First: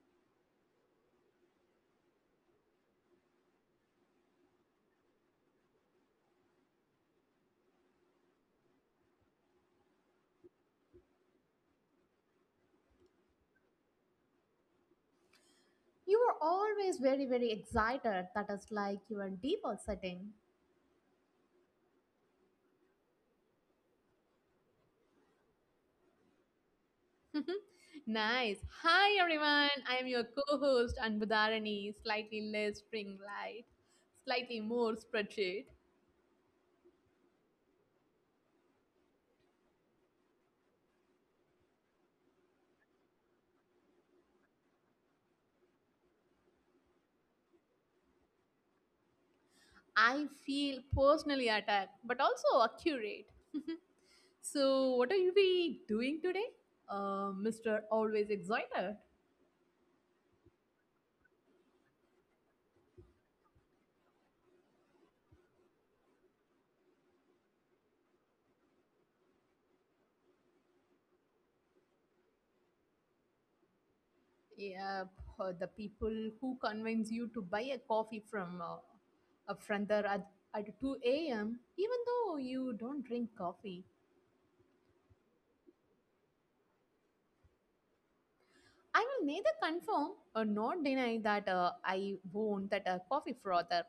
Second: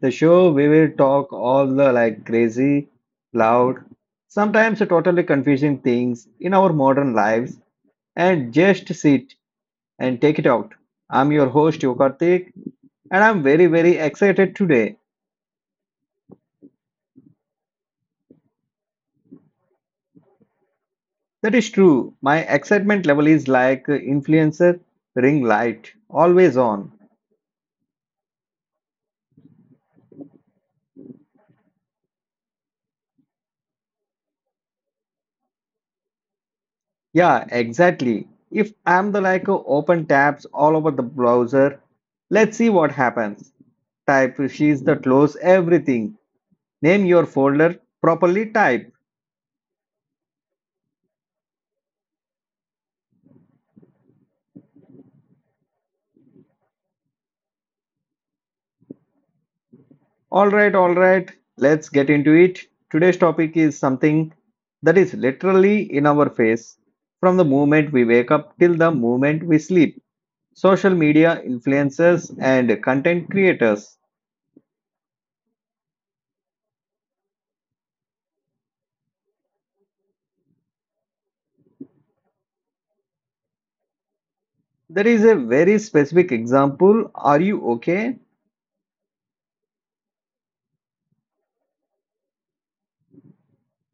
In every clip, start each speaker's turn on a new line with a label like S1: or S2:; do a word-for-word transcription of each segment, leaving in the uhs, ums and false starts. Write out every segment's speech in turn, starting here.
S1: the show we will talk all the like crazy, loud, sometimes totally confusing things in our modern lives and just sit and take it out. I'm your host Yokartik, and I'm very very excited today.
S2: You were always very, very excited. That is like your default setting.
S1: That is true. My excitement level is like influencer ring light, always on.
S2: Nice. Hi, everyone. I am your co host, Anbudharani, slightly less spring light, slightly more spreadsheet.
S1: Yeah, exactly. If I'm the like uh, open tabs all over the browser, let's see what happens. Type she's the close everything. Name your folder properly type.
S2: I feel personally attacked, but also accurate. So, what are you be doing today? Uh, mister Always Excited.
S1: All right, all right. Let's get into it. Today's topic is something that is literally in our face from the moment we wake up till the moment we sleep. Social media influencers and content creators.
S2: Yeah, for the people who convince you to buy a coffee from uh, a friender at, at two a m, even though you don't drink coffee.
S1: There is a very specific example. Are you okay?
S2: I will neither confirm or not deny that uh, I won't that a coffee frother.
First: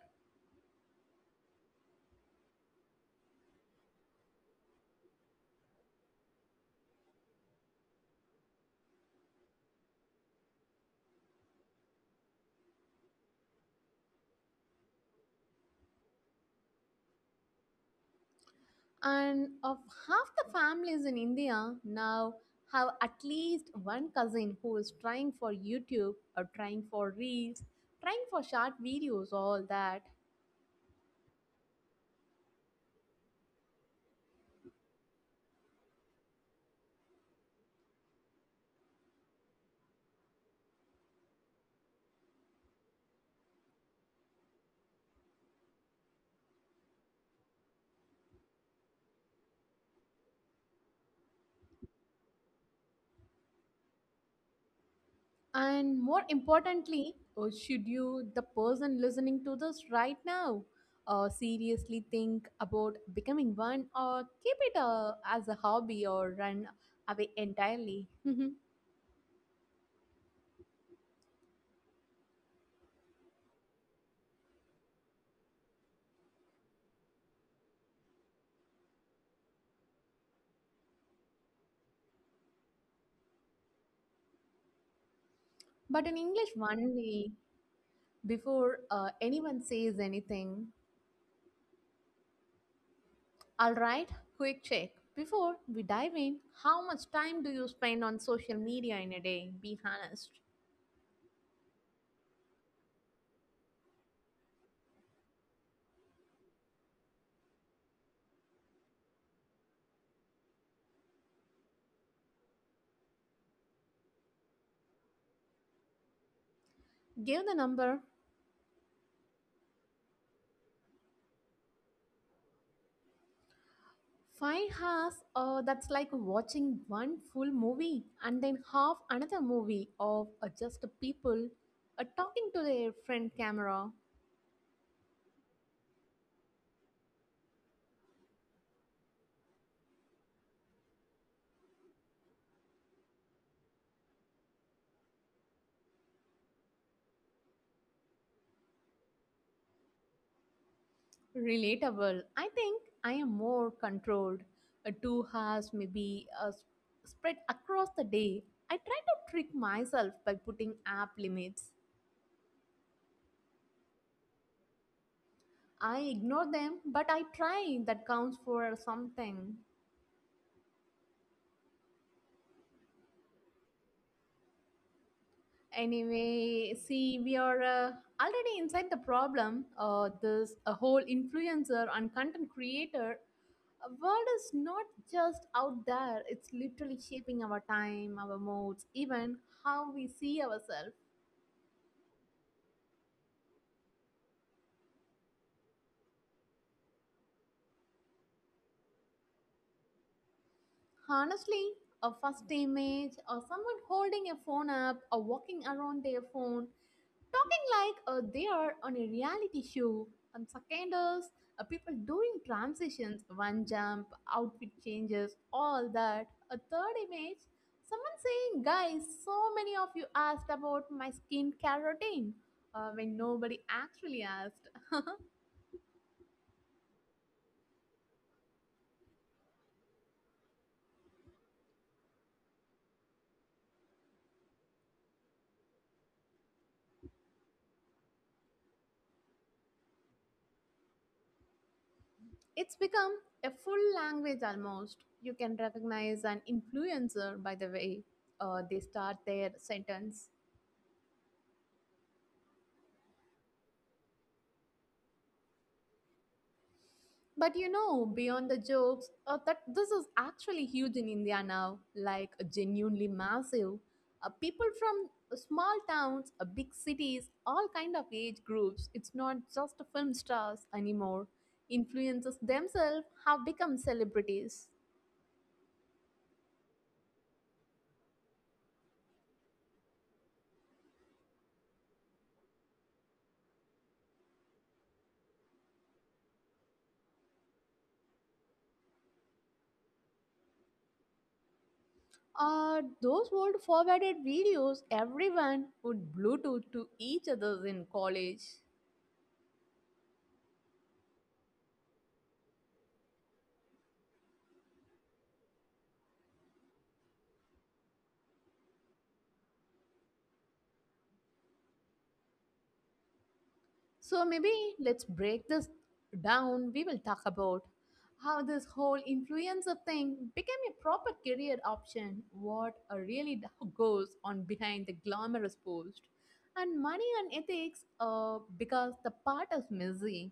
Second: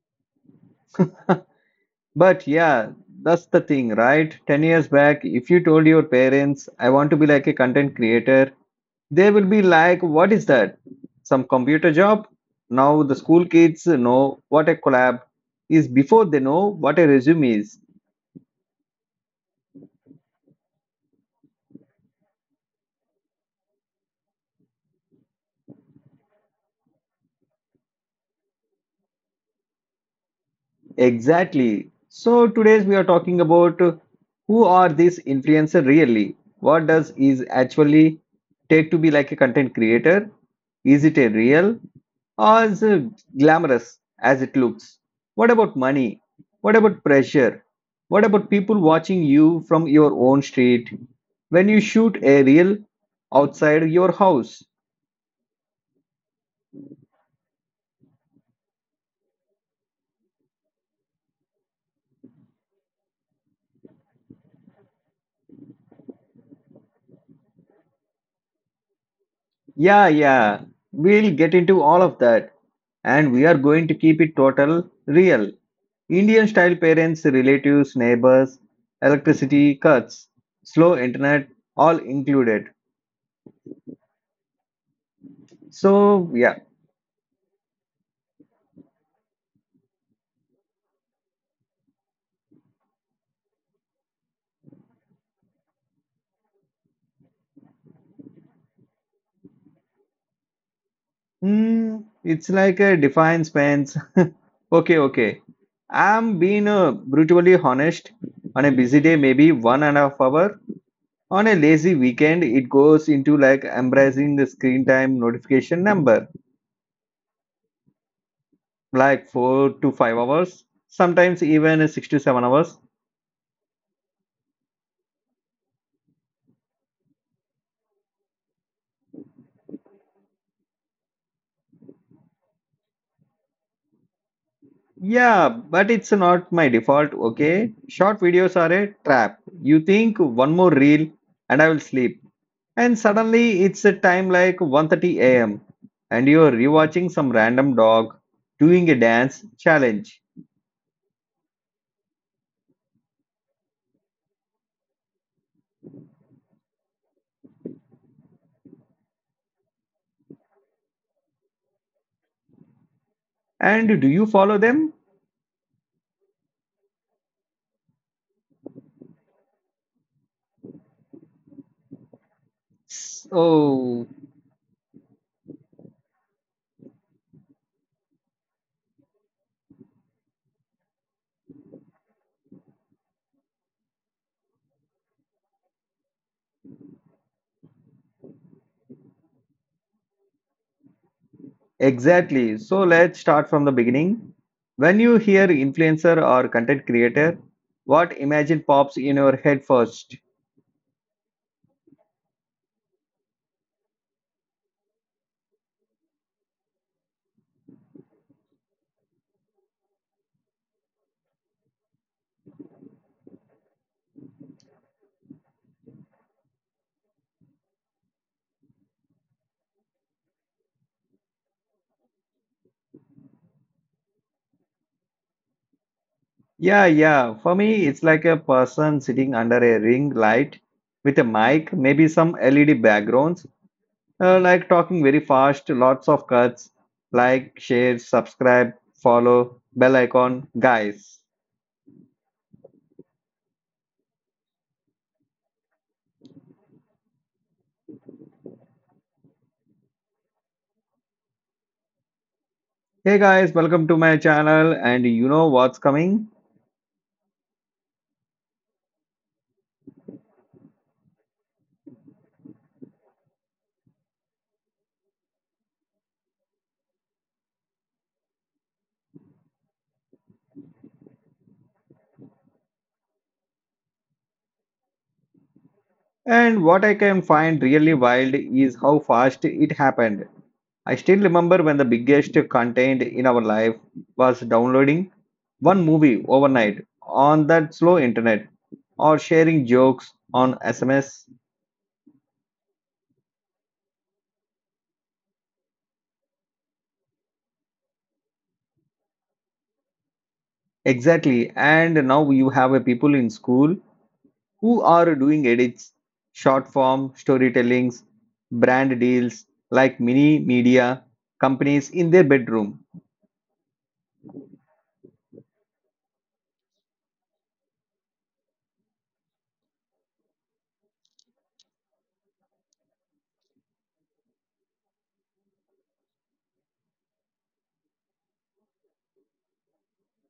S1: But yeah, that's the thing, right? ten years back, if you told your parents, I want to be like a content creator, they will be like, what is that? Some computer job? Now the school kids know what a collab is before they know what a resume is.
S2: And of half the families in India now have at least one cousin who is trying for YouTube or trying for reels, trying for short videos, all that.
S1: Exactly. So today we are talking about uh, who are these influencer really? What does is actually take to be like a content creator? Is it a real or is it glamorous as it looks? What about money? What about pressure? What about people watching you from your own street when you shoot a reel outside your house?
S2: And more importantly, uh, should you, the person listening to this right now, uh, seriously think about becoming one or keep it uh, as a hobby or run away entirely?
S1: Yeah, yeah. We'll get into all of that. And we are going to keep it total real. Indian style parents, relatives, neighbors, electricity cuts, slow internet, all included.
S2: But in English,
S1: So,
S2: one
S1: yeah.
S2: day before uh, anyone says anything, all right, quick check. Before we dive in, how much time do you spend on social media in a day? Be honest.
S1: Hmm, it's like a defined spans. okay, okay. I'm being uh, brutally honest. On a busy day, maybe one and a half hour. On a lazy weekend, it goes into like embracing the screen time notification number
S2: Give the number.
S1: like four to five hours, sometimes even six to seven hours.
S2: Five hours, uh, that's like watching one full movie and then half another movie of uh, just people uh, talking to their friend camera.
S1: Yeah, but it's not my default, okay? Short videos are a trap. You think one more reel and I will sleep. And suddenly it's a time like one thirty a m and you're rewatching some random dog doing a dance challenge.
S2: Relatable. I think I am more controlled. Uh, two hours maybe uh, s- spread across the day. I try to trick myself by putting app limits.
S1: And do you follow them?
S2: I ignore them, but I try. That counts for something.
S1: So
S2: Anyway, see, we are uh, already inside the problem. Uh, this a whole influencer and content creator uh, world is not just out there. It's literally shaping our time, our moods, even how we see ourselves.
S1: exactly. So let's start from the beginning. When you hear influencer or content creator, what imagine pops in your head first?
S2: Honestly, a first image or someone holding a phone up or walking around their phone talking like uh, they are on a reality show and seconders, uh, people doing transitions, one jump outfit changes, all that. A third image, someone saying, guys, so many of you asked about my skincare routine uh, when nobody actually asked.
S1: Yeah, yeah. For me, it's like a person sitting under a ring light with a mic, maybe some L E D backgrounds, uh, like talking very fast, lots of cuts, like, share, subscribe, follow, bell icon. Guys,
S2: It's become a full language. Almost you can recognize an influencer by the way uh, they start their sentence.
S1: hey guys, welcome to my channel. And you know what's coming?
S2: But you know, beyond the jokes, uh, that this is actually huge in India now, like genuinely massive. Uh, people from uh, small towns, uh, big cities, all kind of age groups. It's not just film stars anymore. Influencers themselves have become celebrities.
S1: And what I can find really wild is how fast it happened. I still remember when the biggest content in our life was downloading one movie overnight on that slow internet or sharing jokes on S M S.
S2: Uh, those old forwarded videos everyone would Bluetooth to each other in college.
S1: Exactly. And now you have a people in school who are doing edits, short form storytellings, brand deals like mini media companies in their bedroom.
S2: So maybe let's break this down. We will talk about how this whole influencer thing became a proper career option, what uh, really d- goes on behind the glamorous post, and money and ethics uh, because the part is messy.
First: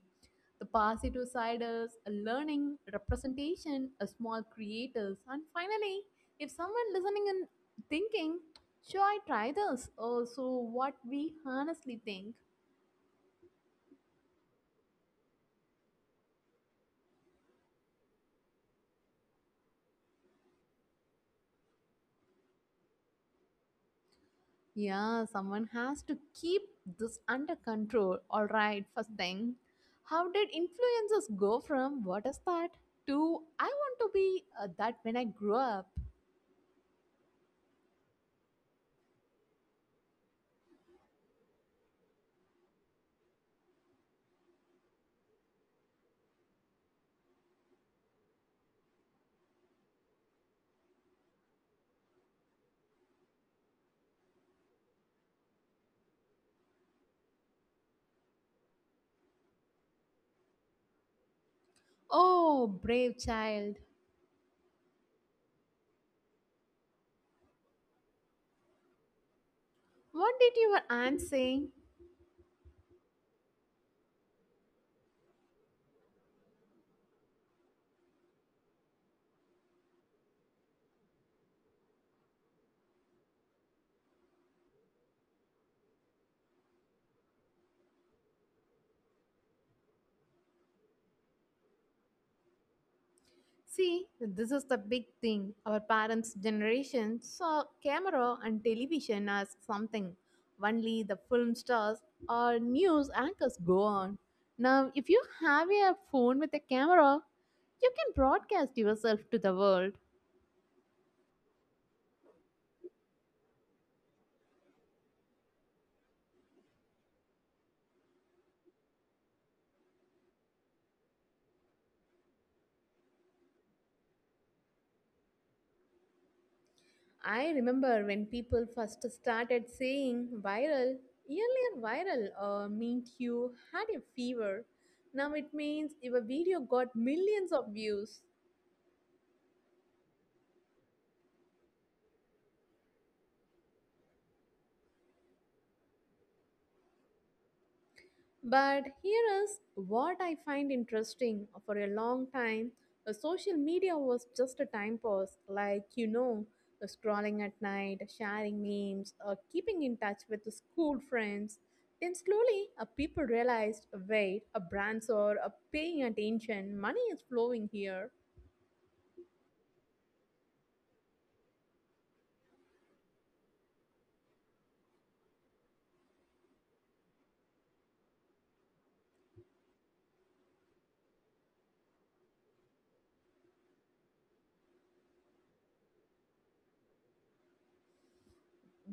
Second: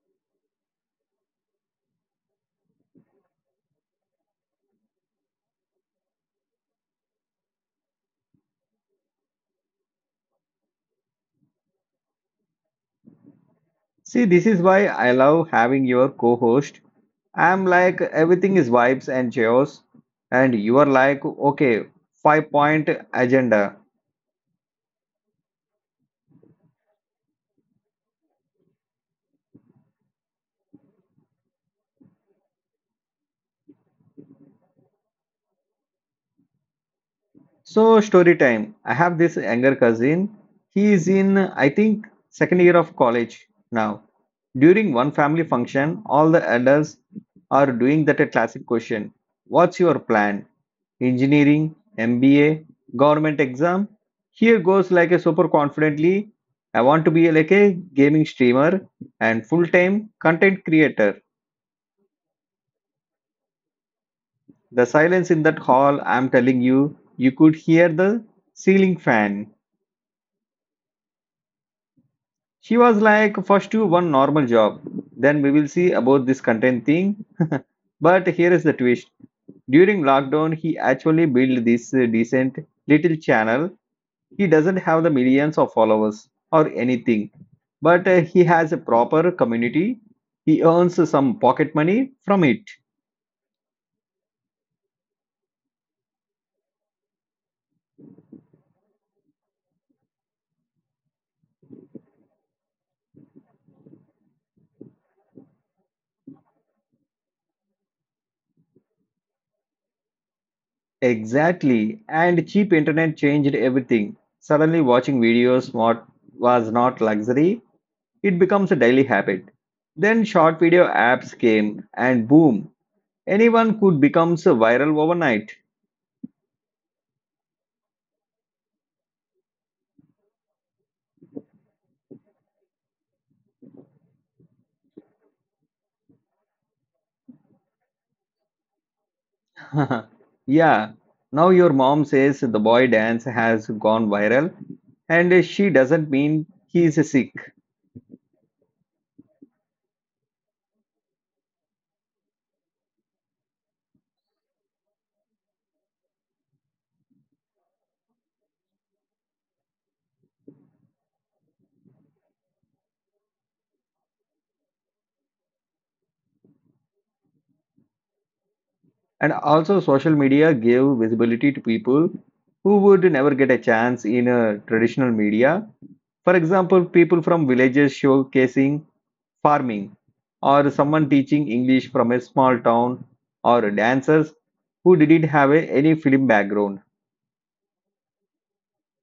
S2: The positive side is a learning, representation, a small creators, and finally, if someone listening and thinking, should I try this? Also, what we honestly think.
S1: See, this is why I love having your co-host. I'm like everything is vibes and chaos, and you are like okay, five point agenda.
S2: Yeah, someone has to keep this under control. All right, first thing. How did influences go from what is that to I want to be uh, that when I grow up?
S1: So story time. I have this younger cousin. He is in I think second year of college now. During one family function, all the adults are doing that classic question. What's your plan? Engineering, M B A, government exam? Here goes like a super confidently. I want to be like a gaming streamer and full-time content creator.
S2: Oh, brave child.
S1: The silence in that hall, I'm telling you, you could hear the ceiling fan.
S2: What did your aunt say?
S1: She was like, first you one normal job, then we will see about this content thing. but here is the twist. During lockdown, he actually built this uh, decent little channel. He doesn't have the millions of followers or anything, but uh, he has a proper community. He earns some pocket money from it.
S2: See, this is the big thing. Our parents' generation saw camera and television as something only the film stars or news anchors go on. Now, if you have a phone with a camera, you can broadcast yourself to the world.
S1: Exactly. And cheap internet changed everything. Suddenly, watching videos what was not luxury, it becomes a daily habit. Then short video apps came and boom, anyone could become viral overnight.
S2: I remember when people first started saying viral, earlier viral uh, meant you had a fever. Now it means if a video got millions of views.
S1: yeah, now your mom says the boy dance has gone viral and she doesn't mean he is sick.
S2: But here is what I find interesting. For a long time, uh, social media was just a time pass, like you know, uh, scrolling at night, sharing memes, uh, keeping in touch with the school friends. Then slowly, uh, people realized wait, uh, brands are uh, paying attention, money is flowing here.
S1: And also social media gave visibility to people who would never get a chance in a traditional media. For example, people from villages showcasing farming, or someone teaching English from a small town, or dancers who didn't have a, any film background.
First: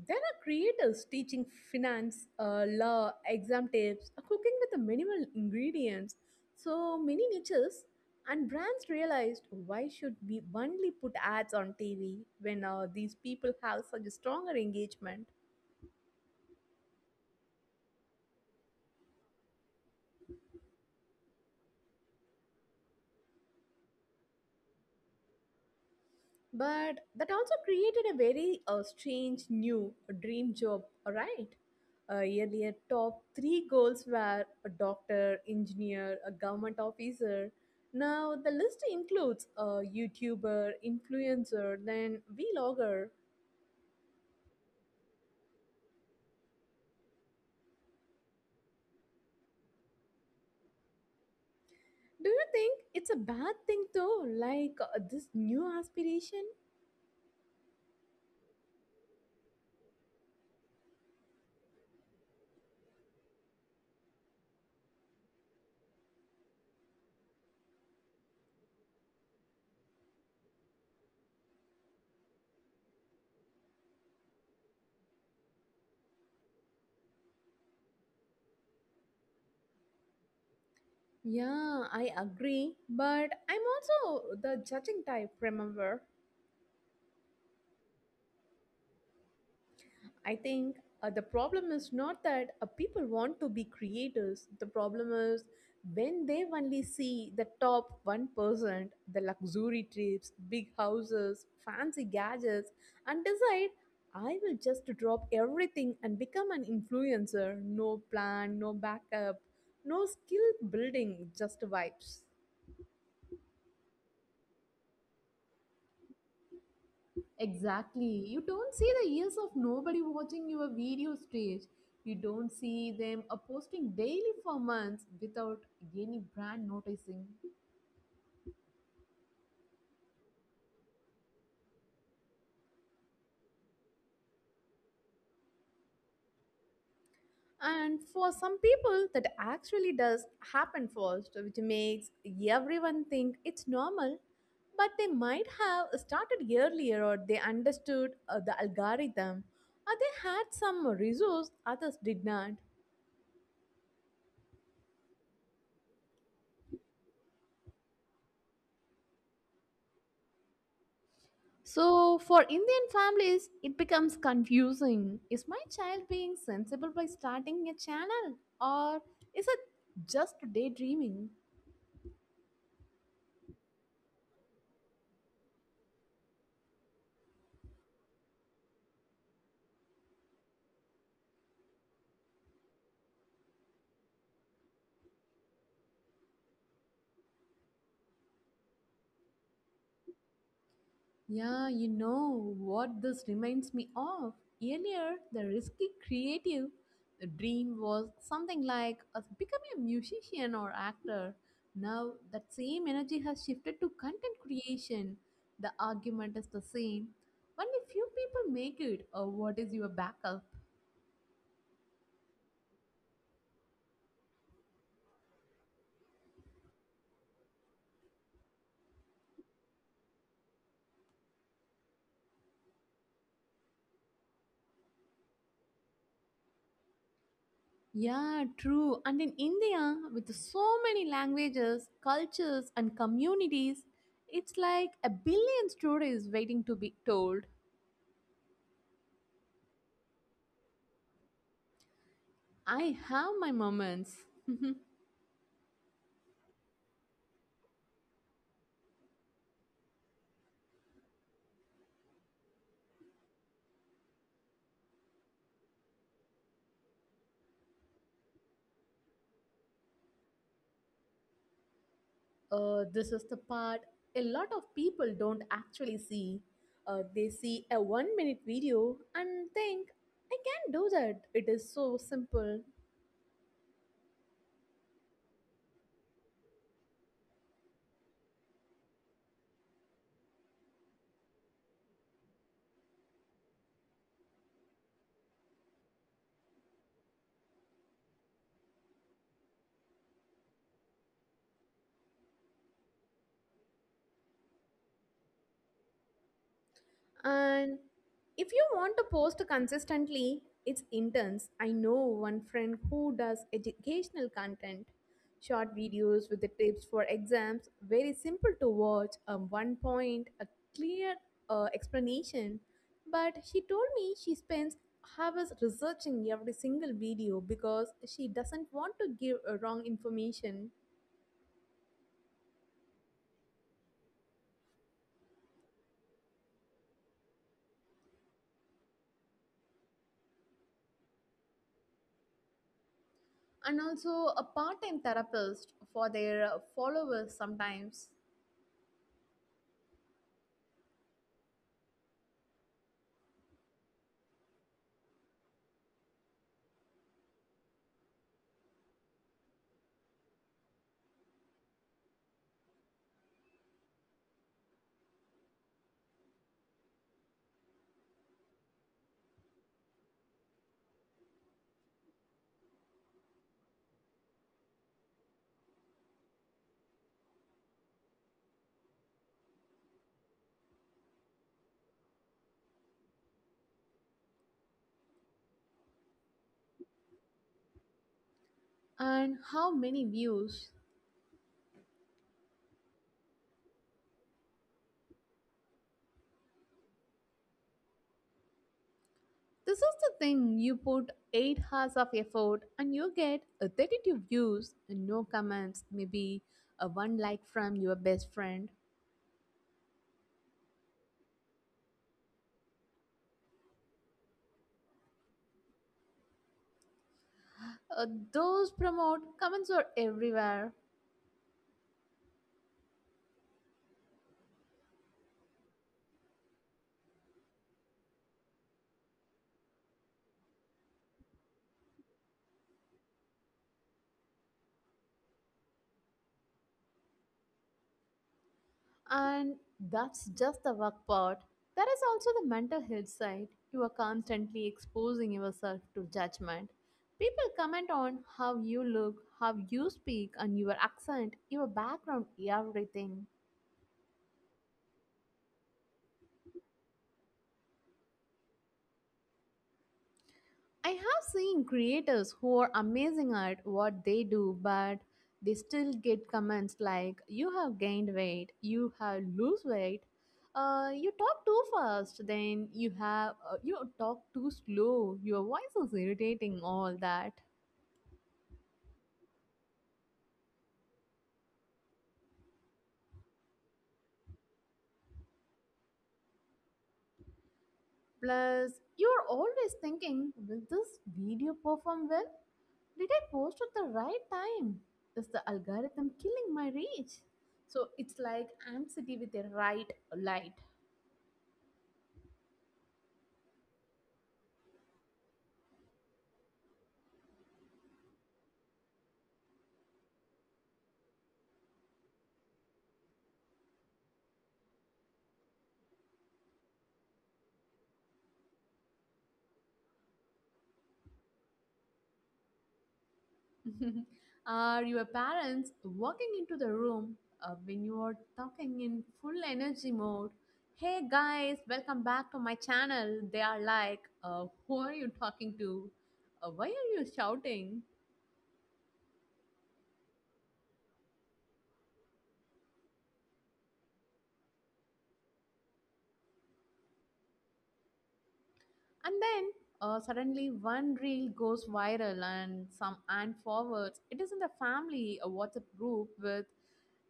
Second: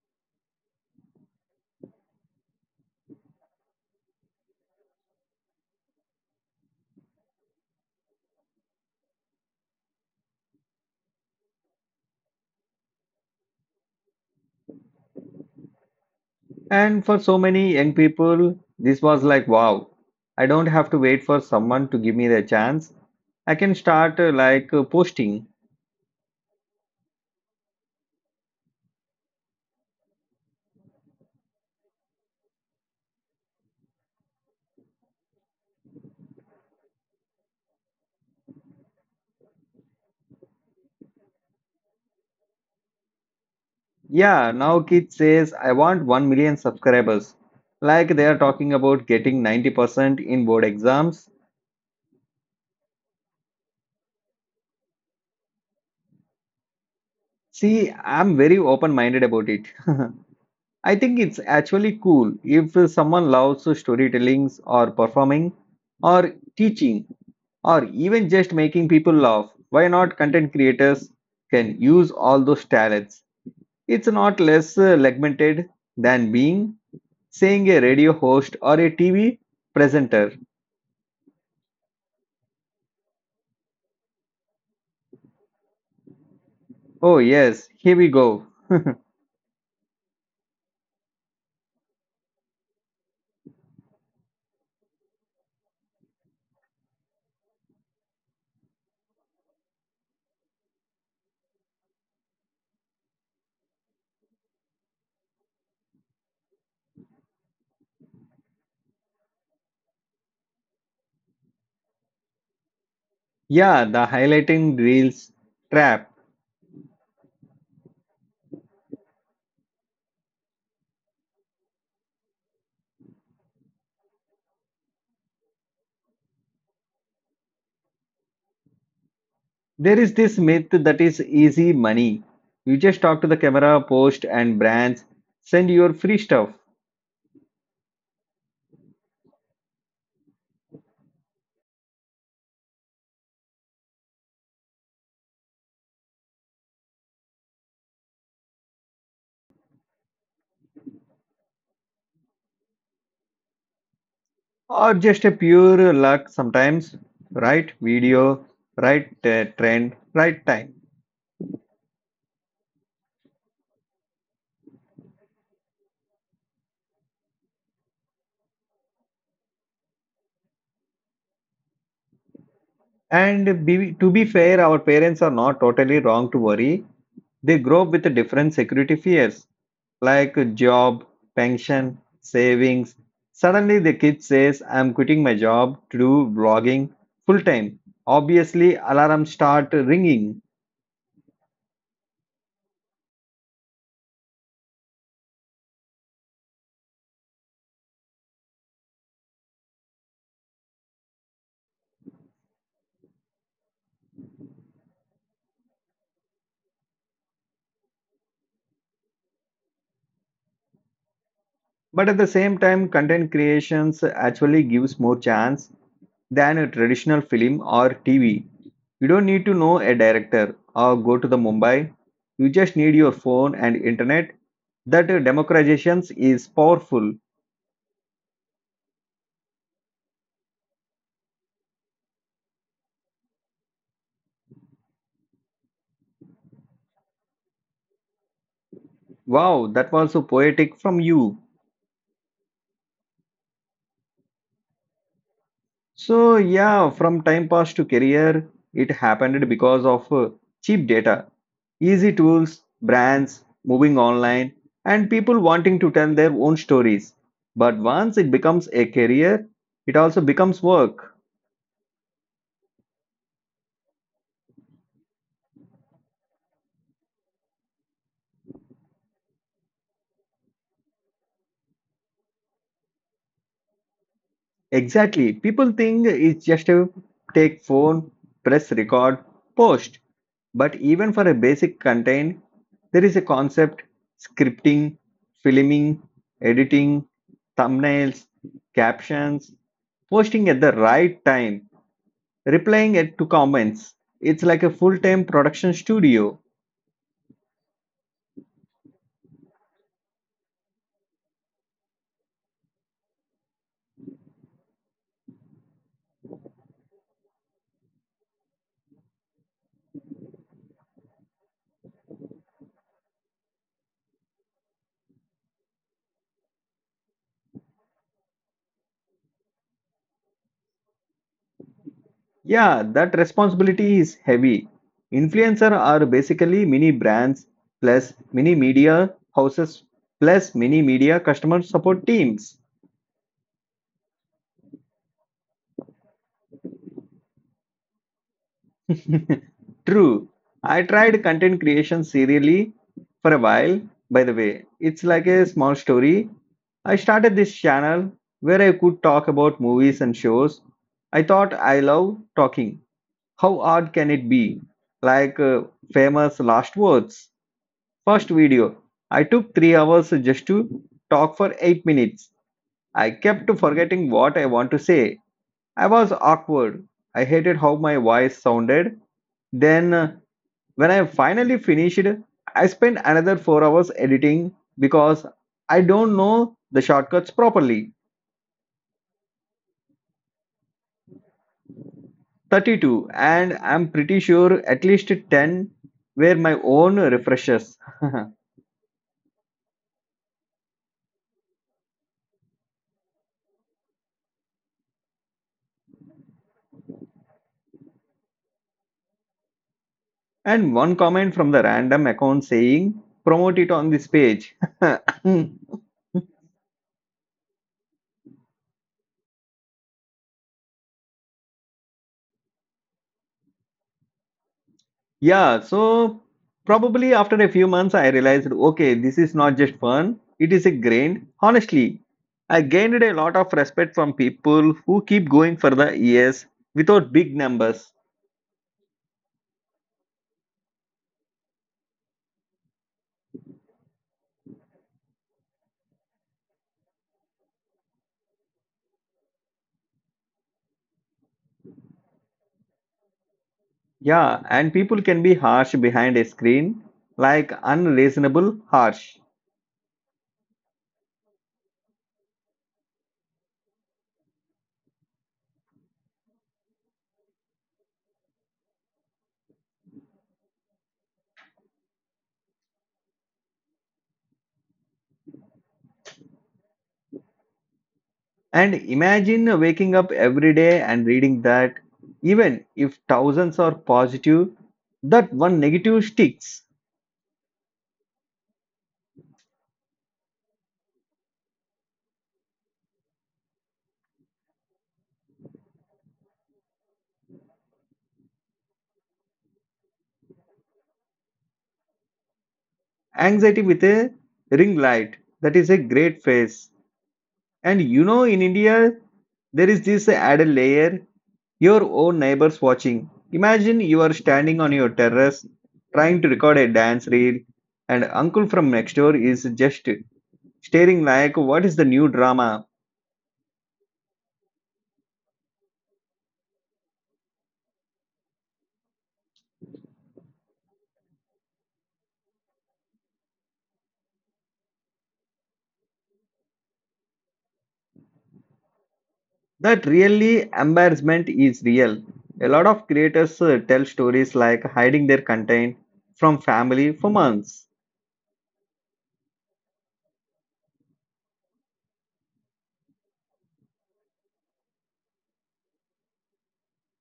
S2: There are creators teaching finance, uh, law, exam tips, uh, cooking with the minimal ingredients. So many niches and brands realized why should we only put ads on T V when uh, these people have such a stronger engagement?
S1: And for so many young people, this was like, wow, I don't have to wait for someone to give me the chance. I can start uh, like uh, posting.
S2: But that also created a very uh, strange new dream job, right? Uh, earlier, top three goals were a doctor, engineer, a government officer. Now, the list includes a YouTuber, influencer, then vlogger.
S1: Yeah, now kid says I want one million subscribers. Like they are talking about getting ninety percent in board exams.
S2: Do you think it's a bad thing though, like uh, this new aspiration?
S1: See, I'm very open minded about it. I think it's actually cool if someone loves storytelling or performing or teaching or even just making people laugh. Why not content creators can use all those talents? It's not less uh, segmented than being saying a radio host or a T V presenter.
S2: Yeah, I agree, but I'm also the judging type, remember?
S1: Oh yes, here we go.
S2: I think uh, the problem is not that uh, people want to be creators. The problem is when they only see the top one percent, the luxury trips, big houses, fancy gadgets, and decide, I will just drop everything and become an influencer. No plan, no backup, no skill building, just vibes.
S1: Yeah, the highlighting reels trap.
S2: Exactly. You don't see the years of nobody watching your video stage. You don't see them uh, posting daily for months without any brand noticing.
S1: There is this myth that is easy money. You just talk to the camera, post, and brands, send your free stuff,
S2: And for some people, that actually does happen first, which makes everyone think it's normal. But they might have started earlier or they understood uh, the algorithm or they had some resource others did not.
S1: or just a pure luck sometimes. Right video, right uh, trend, right time.
S2: So, for Indian families, it becomes confusing. Is my child being sensible by starting a channel? Or is it just daydreaming?
S1: And be, to be fair, our parents are not totally wrong to worry. They grow up with different security fears, like job, pension, savings. Suddenly, the kid says, I'm quitting my job to do vlogging full time. Obviously, alarms start ringing.
S2: Yeah, you know what this reminds me of. Earlier, the risky creative, the dream was something like us becoming a musician or actor. Now, that same energy has shifted to content creation. The argument is the same. Only few people make it, or what is your backup?
S1: But at the same time, content creations actually gives more chance than a traditional film or T V. You don't need to know a director or go to the Mumbai. You just need your phone and internet. That democratization is powerful.
S2: Yeah, true. And in India, with so many languages, cultures, and communities, it's like a billion stories waiting to be told.
S1: Wow, that was so poetic from you.
S2: I have my moments.
S1: So, yeah, from time past to career, it happened because of uh, cheap data, easy tools, brands moving online, and people wanting to tell their own stories. But once it becomes a career, it also becomes work.
S2: Uh, this is the part a lot of people don't actually see. Uh, they see a one minute video and think, I can do that. It is so simple.
S1: Exactly. People think it's just a take phone, press record, post. But even for a basic content, there is a concept scripting, filming, editing, thumbnails, captions, posting at the right time, replying at to comments. It's like a full-time production studio.
S2: And if you want to post consistently, it's intense. I know one friend who does educational content, short videos with the tips for exams, very simple to watch, a one point, a clear uh, explanation. But she told me she spends hours researching every single video because she doesn't want to give uh, wrong information.
S1: Yeah, that responsibility is heavy. Influencer are basically mini brands plus mini media houses plus mini media customer support teams.
S2: And also a part time therapist for their uh, followers sometimes.
S1: True. I tried content creation serially for a while, by the way. It's like a small story. I started this channel where I could talk about movies and shows. I thought I love talking. How odd can it be? Like uh, Famous last words. First video, I took three hours just to talk for eight minutes. I kept forgetting what I want to say. I was awkward. I hated how my voice sounded. Then, uh, when I finally finished, I spent another four hours editing because I don't know the shortcuts properly.
S2: And how many views.
S1: thirty-two, and I'm pretty sure at least ten were my own refreshes.
S2: This is the thing you put eight hours of effort and you get a thirty-two views and no comments, maybe a one like from your best friend.
S1: And one comment from the random account saying, promote it on this page.
S2: Uh, those promote comments are everywhere.
S1: yeah, so probably after a few months, I realized, okay, this is not just fun, it is a grind. Honestly, I gained a lot of respect from people who keep going for the years without big numbers.
S2: And that's just the work part. There is also the mental health side. You are constantly exposing yourself to judgment. People comment on how you look, how you speak, and your accent, your background, everything.
S1: Yeah, and people can be harsh behind a screen, like unreasonable harsh.
S2: I have seen creators who are amazing at what they do, but they still get comments like, you have gained weight, you have lose weight, uh, you talk too fast, then you have, uh, you talk too slow, your voice is irritating, all that.
S1: And imagine waking up every day and reading that even if thousands are positive, that one negative sticks.
S2: Plus, you're always thinking, will this video perform well? Did I post at the right time? Is the algorithm killing my reach? So it's like anxiety with a right light.
S1: Anxiety with a ring light. That is a great phase. And you know, in India, there is this added layer your own neighbors watching. Imagine you are standing on your terrace trying to record a dance reel, and uncle from next door is just staring like, what is the new drama?
S2: Are your parents walking into the room uh, when you are talking in full energy mode? Hey guys, welcome back to my channel. They are like, uh, who are you talking to? Uh, why are you shouting?
S1: That really embarrassment is real. A lot of creators uh, tell stories like hiding their content from family for months.
S2: And then uh, suddenly one reel goes viral and some and forwards. It is in the family a WhatsApp group with,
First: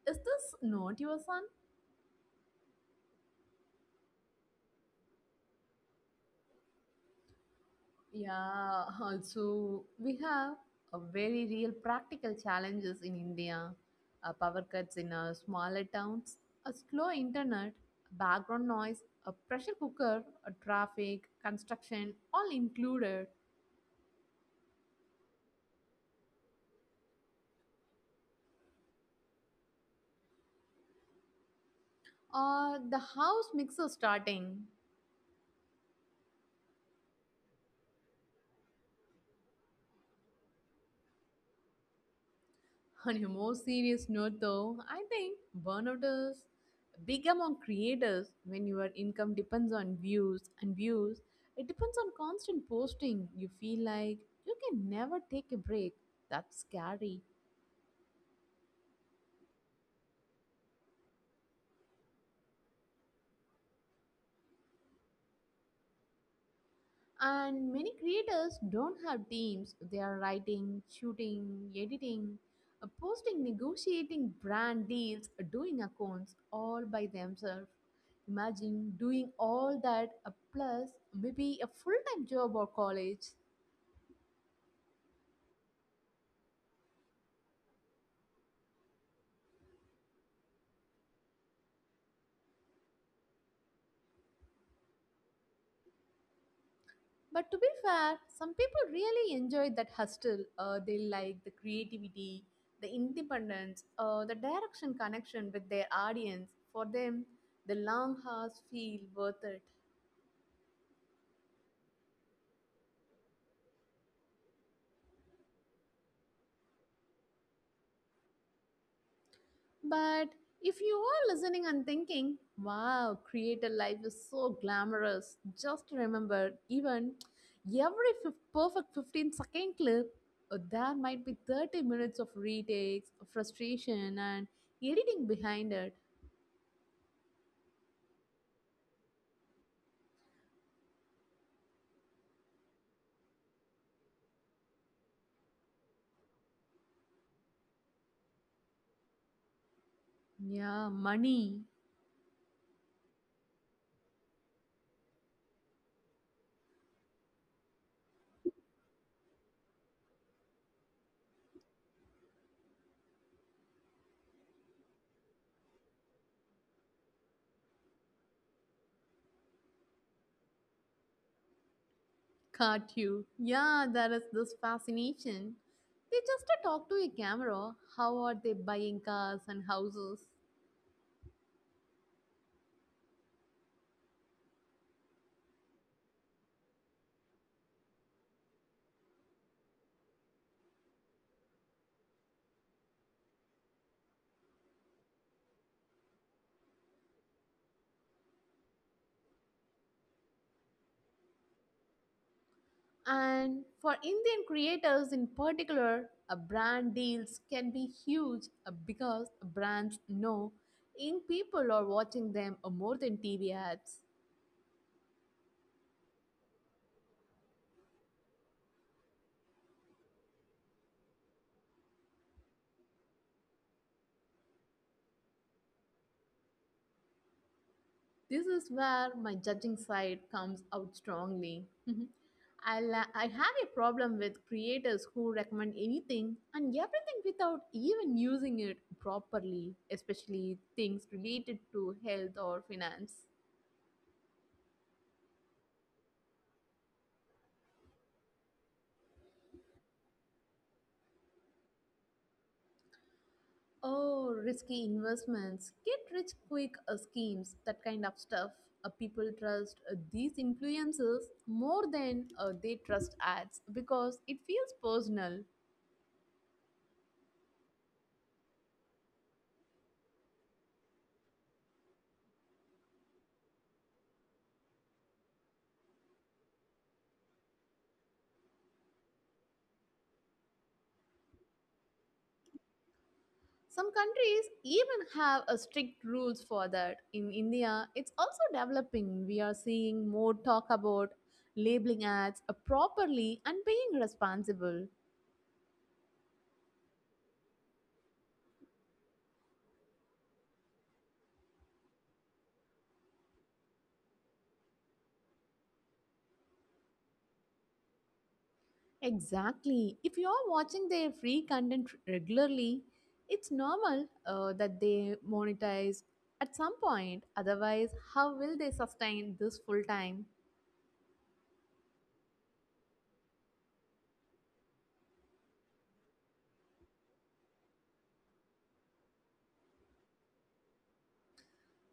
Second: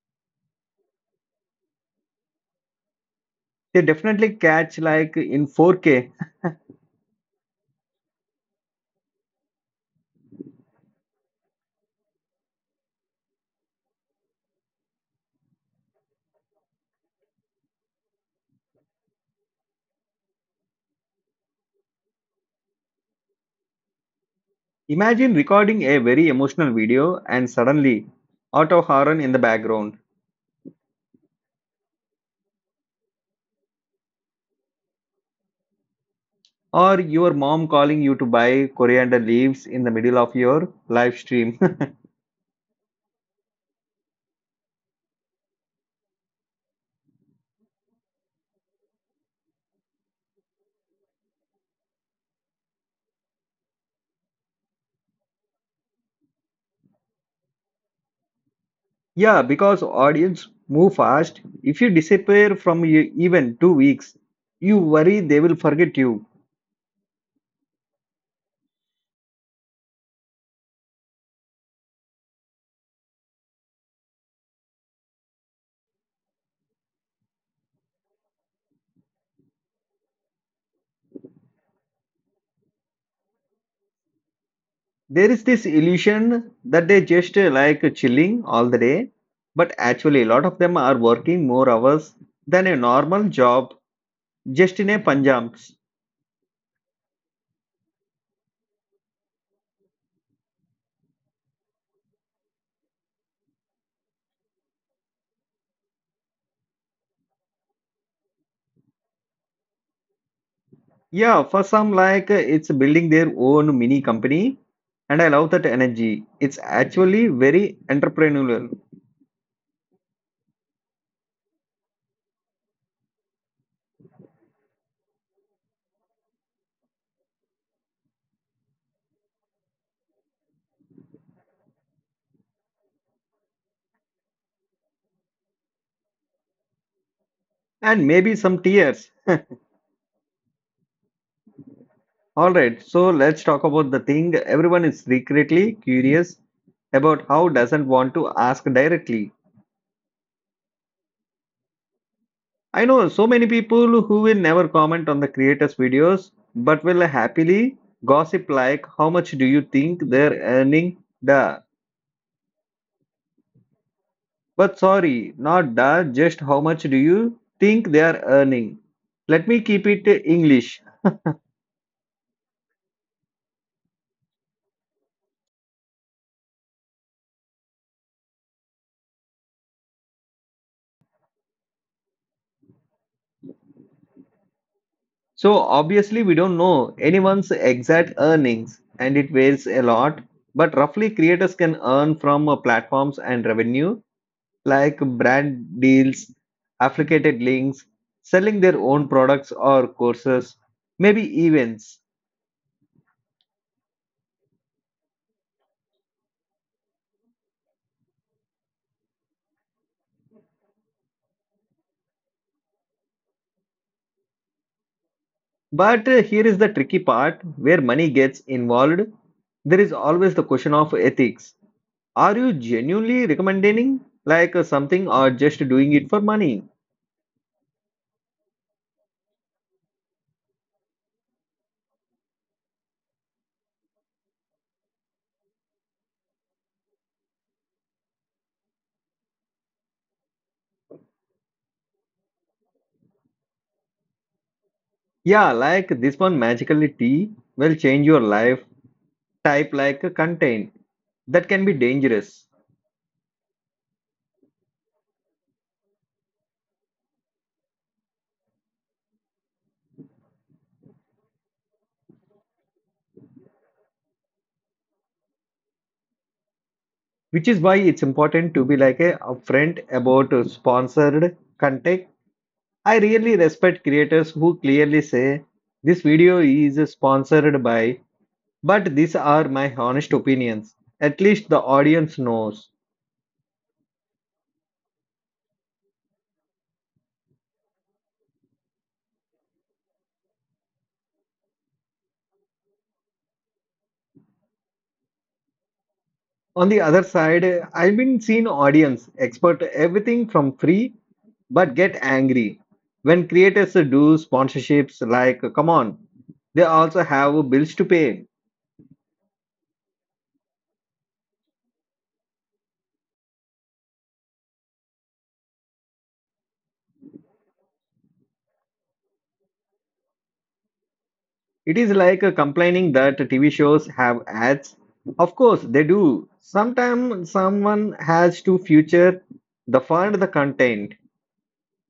S2: is this not your son?
S1: They definitely catch like in four K.
S2: Yeah, also we have a very real practical challenges in India. Uh, power cuts in uh, smaller towns, a slow internet, background noise, a pressure cooker, a traffic, construction, all included,
S1: Imagine recording a very emotional video and suddenly auto horn in the background
S2: or the house mixer starting.
S1: or your mom calling you to buy coriander leaves in the middle of your live stream.
S2: On a more serious note, though, I think burnout is big among creators when your income depends on views and views. It depends on constant posting. You feel like you can never take a break. That's scary.
S1: yeah, because audience move fast. If you disappear from your even two weeks, you worry they will forget you.
S2: And many creators don't have teams. They are writing, shooting, editing, uh, posting, negotiating brand deals, doing accounts all by themselves. Imagine doing all that uh, plus maybe a full time job or college.
S1: There is this illusion that they just uh, like chilling all the day, but actually, a lot of them are working more hours than a normal job just in a Punjabs.
S2: But to be fair, some people really enjoy that hustle. Uh, they like the creativity, the independence, uh, the direction connection with their audience. For them, the long hours feel worth it.
S1: Yeah, for some, like uh, it's building their own mini company, and I love that energy. It's actually very entrepreneurial
S2: But if you are listening and thinking, wow, creator life is so glamorous, just remember even every fif- perfect fifteen second clip, uh, there might be thirty minutes of retakes, frustration, and editing behind it.
S1: and maybe some tears. All right, so let's talk about the thing everyone is secretly curious about how doesn't want to ask directly.
S2: Yeah, money
S1: I know so many people who will never comment on the creators' videos but will happily gossip like how much do you think they're earning the but sorry not the just how much do you think they are earning. Let me keep it english.
S2: caught you. Yeah, there is this fascination. They just uh, talk to a camera. How are they buying cars and houses?
S1: So obviously we don't know anyone's exact earnings and it varies a lot, but roughly creators can earn from uh, platforms and revenue like brand deals, affiliated links, selling their own products or courses, maybe events.
S2: And for Indian creators in particular, a brand deals can be huge uh, because brands know young people are watching them uh, more than T V ads.
S1: But uh, here is the tricky part where money gets involved. There is always the question of ethics. Are you genuinely recommending like uh, something or just doing it for money?
S2: This is where my judging side comes out strongly. I, la- I have a problem with creators who recommend anything and everything without even using it properly, especially things related to health or finance.
S1: Yeah, like this one magically tea will change your life type like uh, content. That can be dangerous.
S2: Oh, risky investments, get rich quick uh, schemes, that kind of stuff. Uh, people trust uh, these influencers more than uh, they trust ads because it feels personal.
S1: Which is why it's important to be like a upfront about uh, sponsored content. I really respect creators who clearly say this video is sponsored by, but these are my honest opinions. At least the audience knows.
S2: Some countries even have a strict rules for that. In India, it's also developing. We are seeing more talk about labeling ads uh, properly and being responsible.
S1: On the other side, I've been seen audience expert everything from free but get angry when creators do sponsorships. Like come on, they also have bills to pay.
S2: Exactly. If you are watching their free content regularly, it's normal uh, that they monetize at some point. Otherwise, how will they sustain this full time?
S1: It is like uh, complaining that T V shows have ads. Of course, they do. Sometimes someone has to future the fund the content.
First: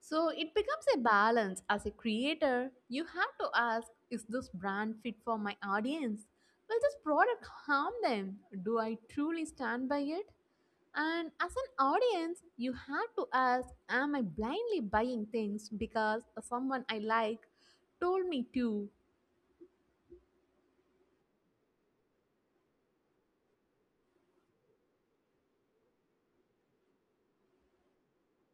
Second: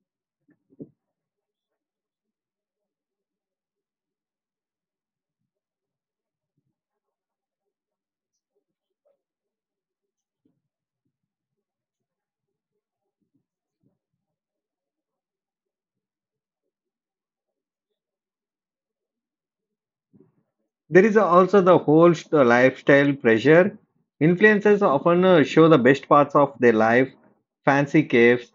S2: So it becomes a balance. As a creator, you have to ask, is this brand fit for my audience? Will this product harm them? Do I truly stand by it? And as an audience, you have to ask, am I blindly buying things because someone I like told me to?
S1: There is also the whole st- uh, lifestyle pressure. Influencers often uh, show the best parts of their life, fancy caves,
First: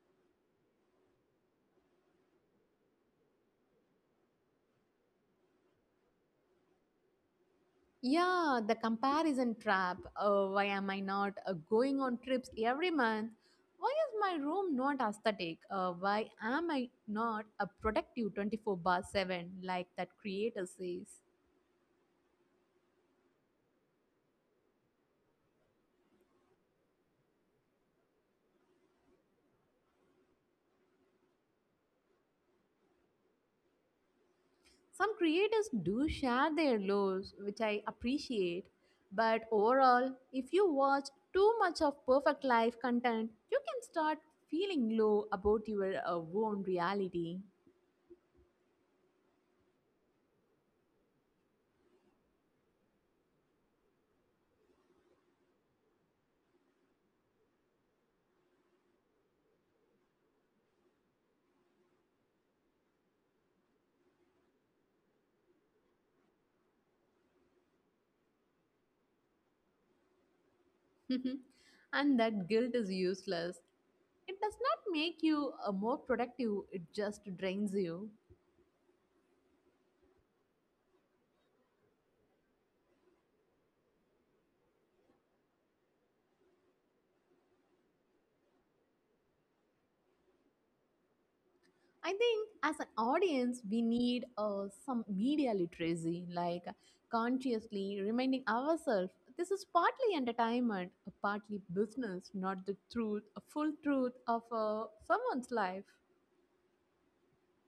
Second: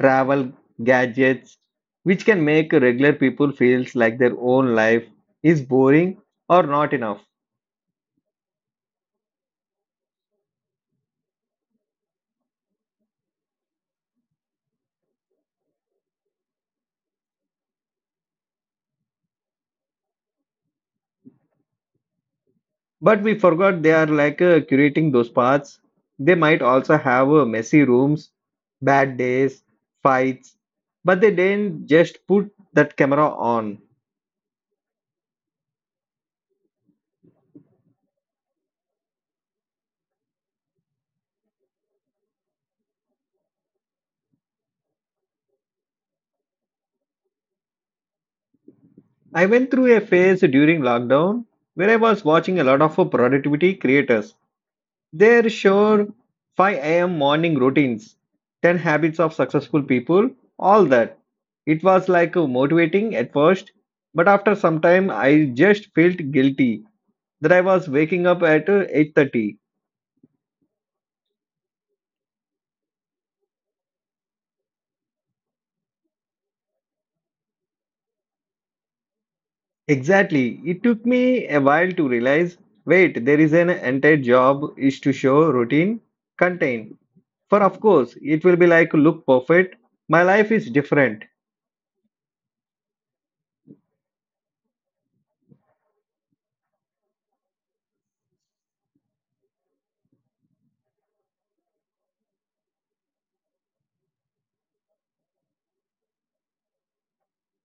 S1: travel, gadgets, which can make regular people feels like their own life is boring or not enough.
S2: Yeah, the comparison trap. Uh, why am I not uh, going on trips every month? Why is my room not aesthetic? Uh, why am I not a productive twenty four by seven like that creator says?
S1: But we forgot they are like uh, curating those parts. They might also have uh, messy rooms, bad days, fights, but they didn't just put that camera on.
S2: Some creators do share their lows, which I appreciate. But overall, if you watch too much of perfect life content, you can start feeling low about your uh, own reality.
S1: I went through a phase during lockdown where I was watching a lot of uh, productivity creators. Their sure five a m morning routines, ten habits of successful people, all that. It was like uh, motivating at first, but after some time I just felt guilty that I was waking up at uh, eight thirty.
S2: And that guilt is useless. It does not make you uh, more productive, it just drains you.
S1: Exactly. It took me a while to realize, wait, there is an entire job is to show routine contain. For of course, it will be like look perfect. My life is different.
S2: I think as an audience, we need uh, some media literacy, like consciously reminding ourselves this is partly entertainment, partly business, not the truth, a full truth of uh, someone's life.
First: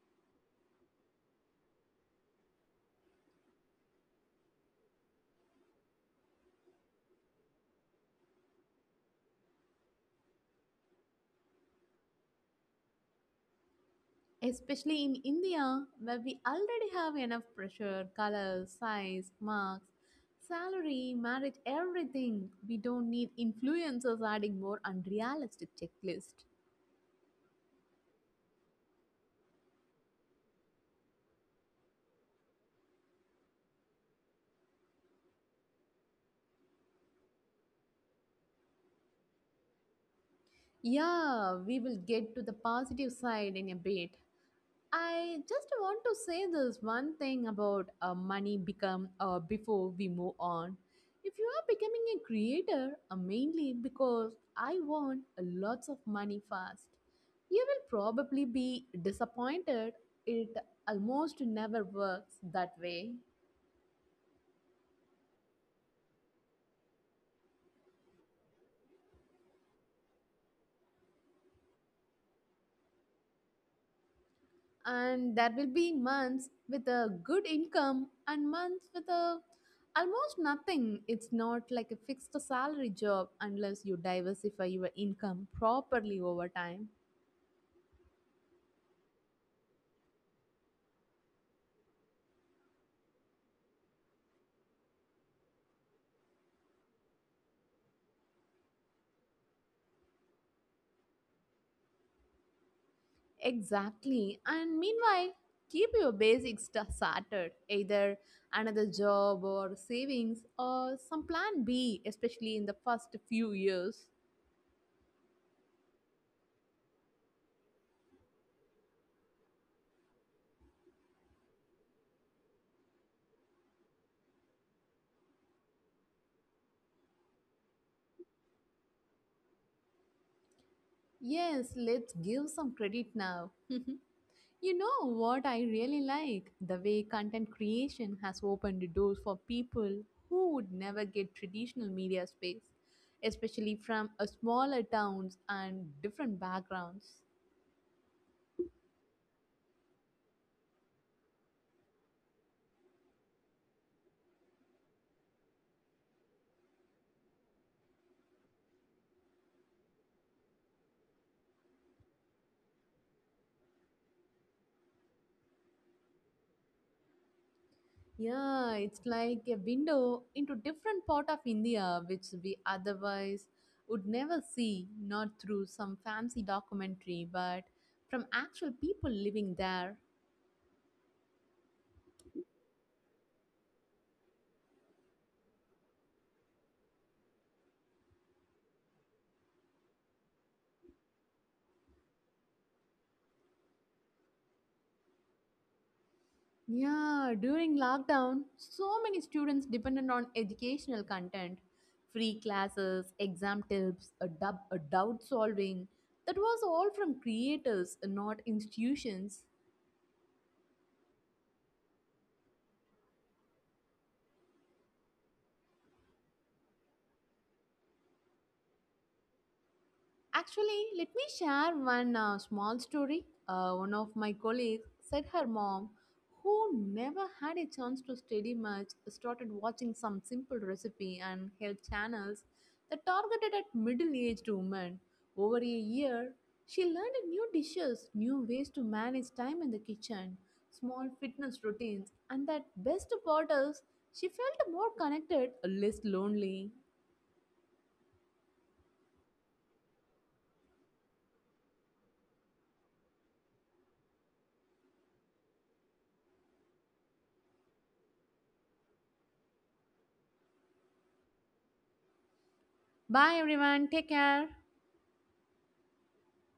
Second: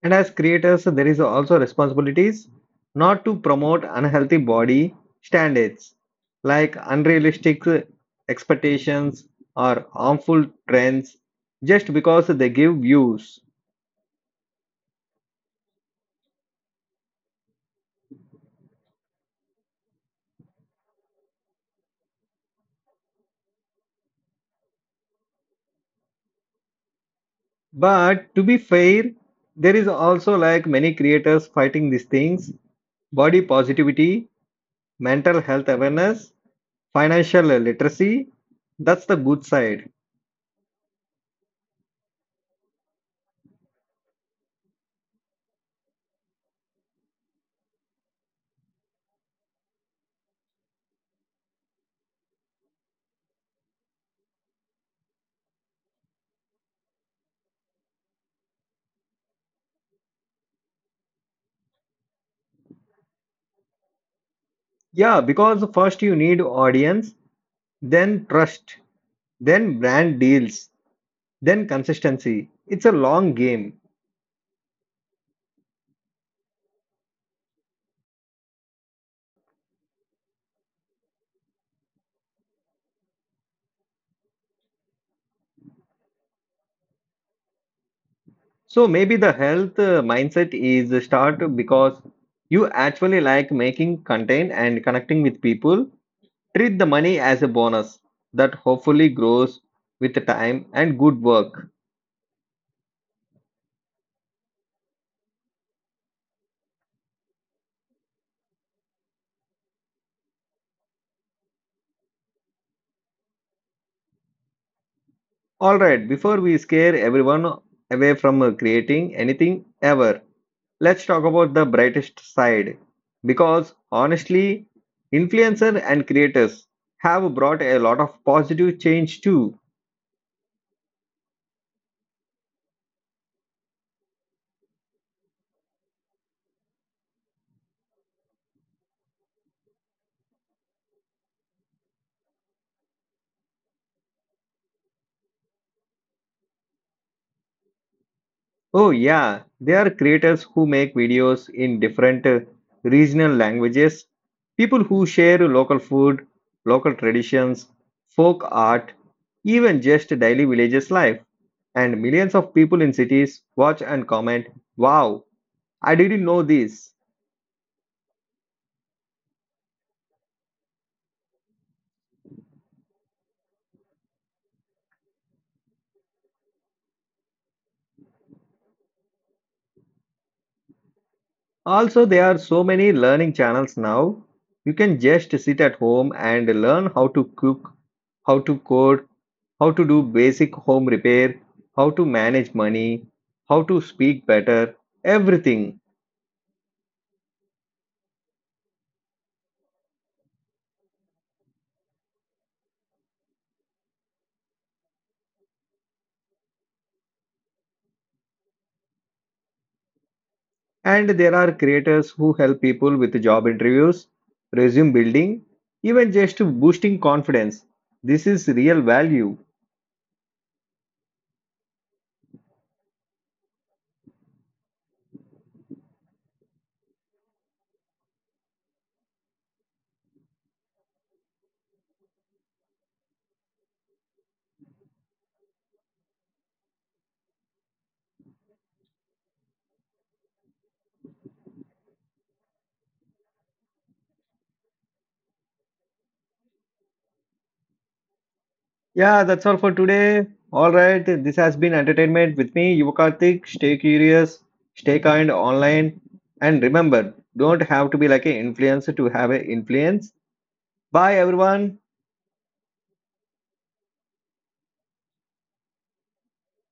S1: And as creators, there is also responsibilities not to promote unhealthy body standards, like unrealistic uh, expectations or harmful trends just because they give views.
S2: Especially in India, where we already have enough pressure, color, size, marks, salary, marriage, everything. We don't need influencers adding more unrealistic checklist.
S1: But to be fair, there is also like many creators fighting these things, body positivity, mental health awareness, financial literacy. That's the good side.
S2: Yeah, we will get to the positive side in a bit. I just want to say this one thing about uh, money become uh, before we move on. If you are becoming a creator, uh, mainly because I want uh, lots of money fast, you will probably be disappointed. It almost never works that way.
S1: Yeah, because first you need audience, then trust, then brand deals, then consistency. It's a long game.
S2: And there will be months with a good income and months with a almost nothing. It's not like a fixed salary job unless you diversify your income properly over time.
S1: So maybe the health uh, mindset is start because you actually like making content and connecting with people. Treat the money as a bonus that hopefully grows with time and good work.
S2: Exactly. And meanwhile, keep your basic stuff sorted, either another job or savings or some plan b, especially in the first few years.
S1: Alright, before we scare everyone away from uh, creating anything ever, let's talk about the brightest side. Because honestly, influencers and creators have brought a lot of positive change too.
S2: Yes, let's give some credit now. You know what I really like? The way content creation has opened the doors for people who would never get traditional media space, especially from a smaller towns and different backgrounds.
S1: Oh, yeah, there are creators who make videos in different uh, regional languages, people who share local food, local traditions, folk art, even just daily villages life. And millions of people in cities watch and comment, wow, I didn't know this.
S2: Yeah, it's like a window into different part of India which we otherwise would never see, not through some fancy documentary, but from actual people living there.
S1: Also, there are so many learning channels now. You can just sit at home and learn how to cook, how to code, how to do basic home repair, how to manage money, how to speak better, everything.
S2: Yeah, during lockdown, so many students depended on educational content, free classes, exam tips, a dub, a doubt solving. That was all from creators, not institutions.
S1: And there are creators who help people with job interviews, resume building, even just boosting confidence. This is real value.
S2: Actually, let me share one uh, small story. Uh, one of my colleagues said her mom, who never had a chance to study much, started watching some simple recipe and health channels that targeted at middle aged women. Over a year, she learned new dishes, new ways to manage time in the kitchen, small fitness routines, and that best of all is she felt more connected, less lonely.
S1: Yeah, that's all for today. All right, this has been entertainment with me, Yuvakarthik. Stay curious, stay kind online, and remember, don't have to be like an influencer to have an influence. Bye, everyone.
S2: Bye everyone, take care.